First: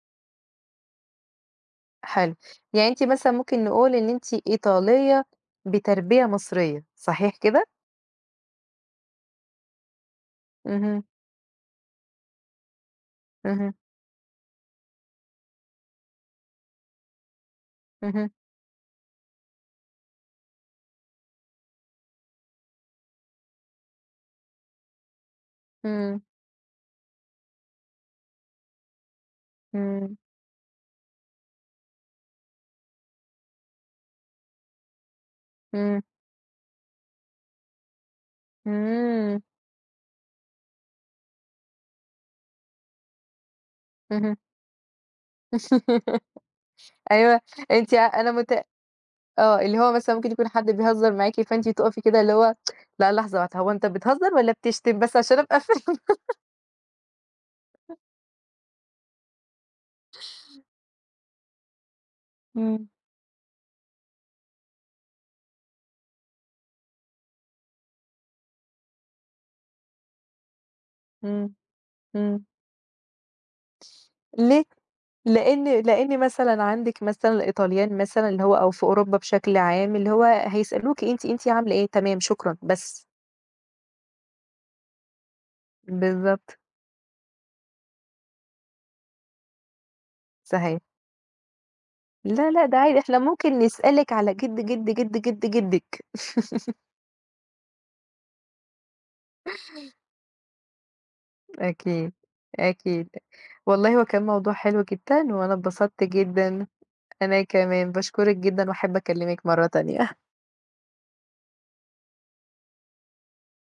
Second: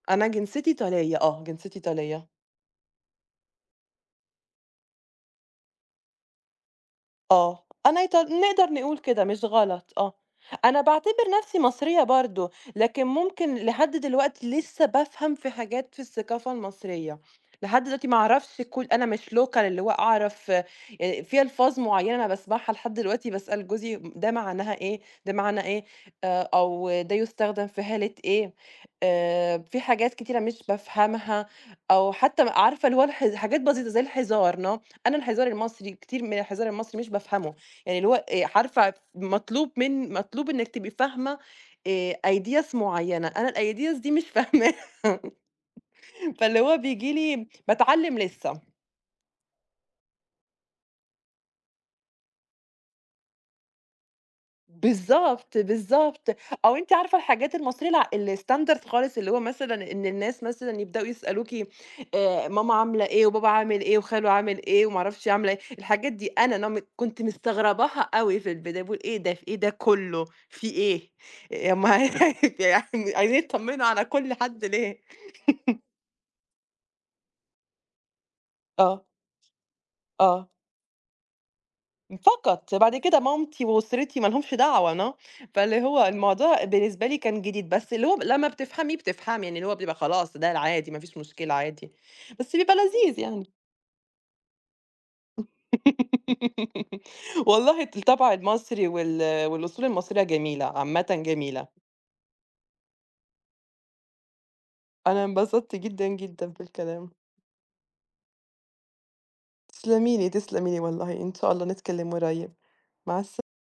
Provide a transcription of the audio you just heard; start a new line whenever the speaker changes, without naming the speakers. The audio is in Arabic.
أنا جنسيتي إيطالية، آه، جنسيتي إيطالية.
حلو، يعني أنتِ مثلًا ممكن نقول إن أنتِ إيطالية بتربية مصرية، صحيح
آه،
كده؟
أنا إيط نقدر نقُول كده، مش غلط، آه، أنا
اهم.
باعتبر نَفْسي مصرية برضو، لكن ممكن
اهم.
لحد دلوقتي لِسّه بافهم في حاجات في الثقافة المصرية، لحد دلوقتي ما
اهم.
أعرفش كل أنا مش local اللي هو أعرف آآ، في ألفاظ معيّنة باسمعها لحد دلوقتي باسأل جوزي: "مم ده معناها إيه؟ ده معناه إيه؟
إمم.
آآ، أو ده يستخدم في حالة إيه؟" آآ، فيه حاجات
إمم.
كتيرة مش بافهمها، أو حتى عارفة اللي هو اله حاجات بسيطة زي الهزار، no، أنا الهزار المصري
إمم.
كتير من الهزار المصري مش بافهمه، يعني اللي هو آآ، عارفة ف
إمم.
مطلوب من مطلوب إنِك تبقي فاهمة آآ، ideas معيّنة، أنا الideas دي مش
اهم.
فاهماها، فاللي هو بييجي
أيوه،
لي
أنتِ
باتعلم
أنا
لِسّه.
مُتأ آه، اللي هو مثلًا ممكن يكون حد بيهزر معاكِ فأنتِ تُقفي كده اللي هو لأ لحظة واحدة، هو أنت بتهزر والّا بتشتم بس عشان
بالضبط،
أبقى فاهمة.
بالضبط، أو أنتِ عارفة الحاجات المصرية لأ، الstandard خالص، اللي هو مثلًا إن الناس مثلًا يبدأوا يسألوكِ آآ، ماما
إمم.
عاملة إيه وبابا عامِل إيه وخالو عامل إيه وما اعرفش عاملة إيه، الحاجات دي أنا no م كنت مستغرباها أوي في البداية، باقول إيه ده، ف إيه ده كُلّه، فيه إيه؟!
إمم،
يا ام
إمم.
يعني، عايزين يطمنوا على كل
ليه؟
حد ليه.
لإن لإن مثلًا عندك مثلًا الإيطاليين مثلًا اللي هو أو في
آه.
أوروبا بشكل عام اللي هو
آه.
هيسألوكِ أنتِ أنتِ عاملة إيه، تمام، شكرًا،
فقط، بعد
بس.
كده مامتي وأسرتي ما لهمش دعوة، no، فاللي هو
بالضبط.
الموضوع بالنسبة لي كان جديد، بس اللي هو لمّا بتفهمي، بتفهمي، لإن هو بيبقى خلاص ده
صحيح.
العادي، ما فيش مشكلة عادي،
لأ
بس
لأ
بيبقى
ده عا
لذيذ
إحنا
يعني.
ممكن نسألِك على جد جد جد جد جدِك.
والله الطبع المصري وال والأصول المصرية جميلة، عامةً جميلة.
أكيد، أكيد، والله هو كان موضوع حلو
أنا
جدًا وأنا
انبسطت
اتبسطت
جدًا، جدًا في
جدًا،
الكلام.
أنا كمان باشكرِك جدًا وأحب أكلمِك مَرّة تانية.
تسلمي لي، تسلمي لي والله، إن شاء الله نتكلم قريّب، مع الس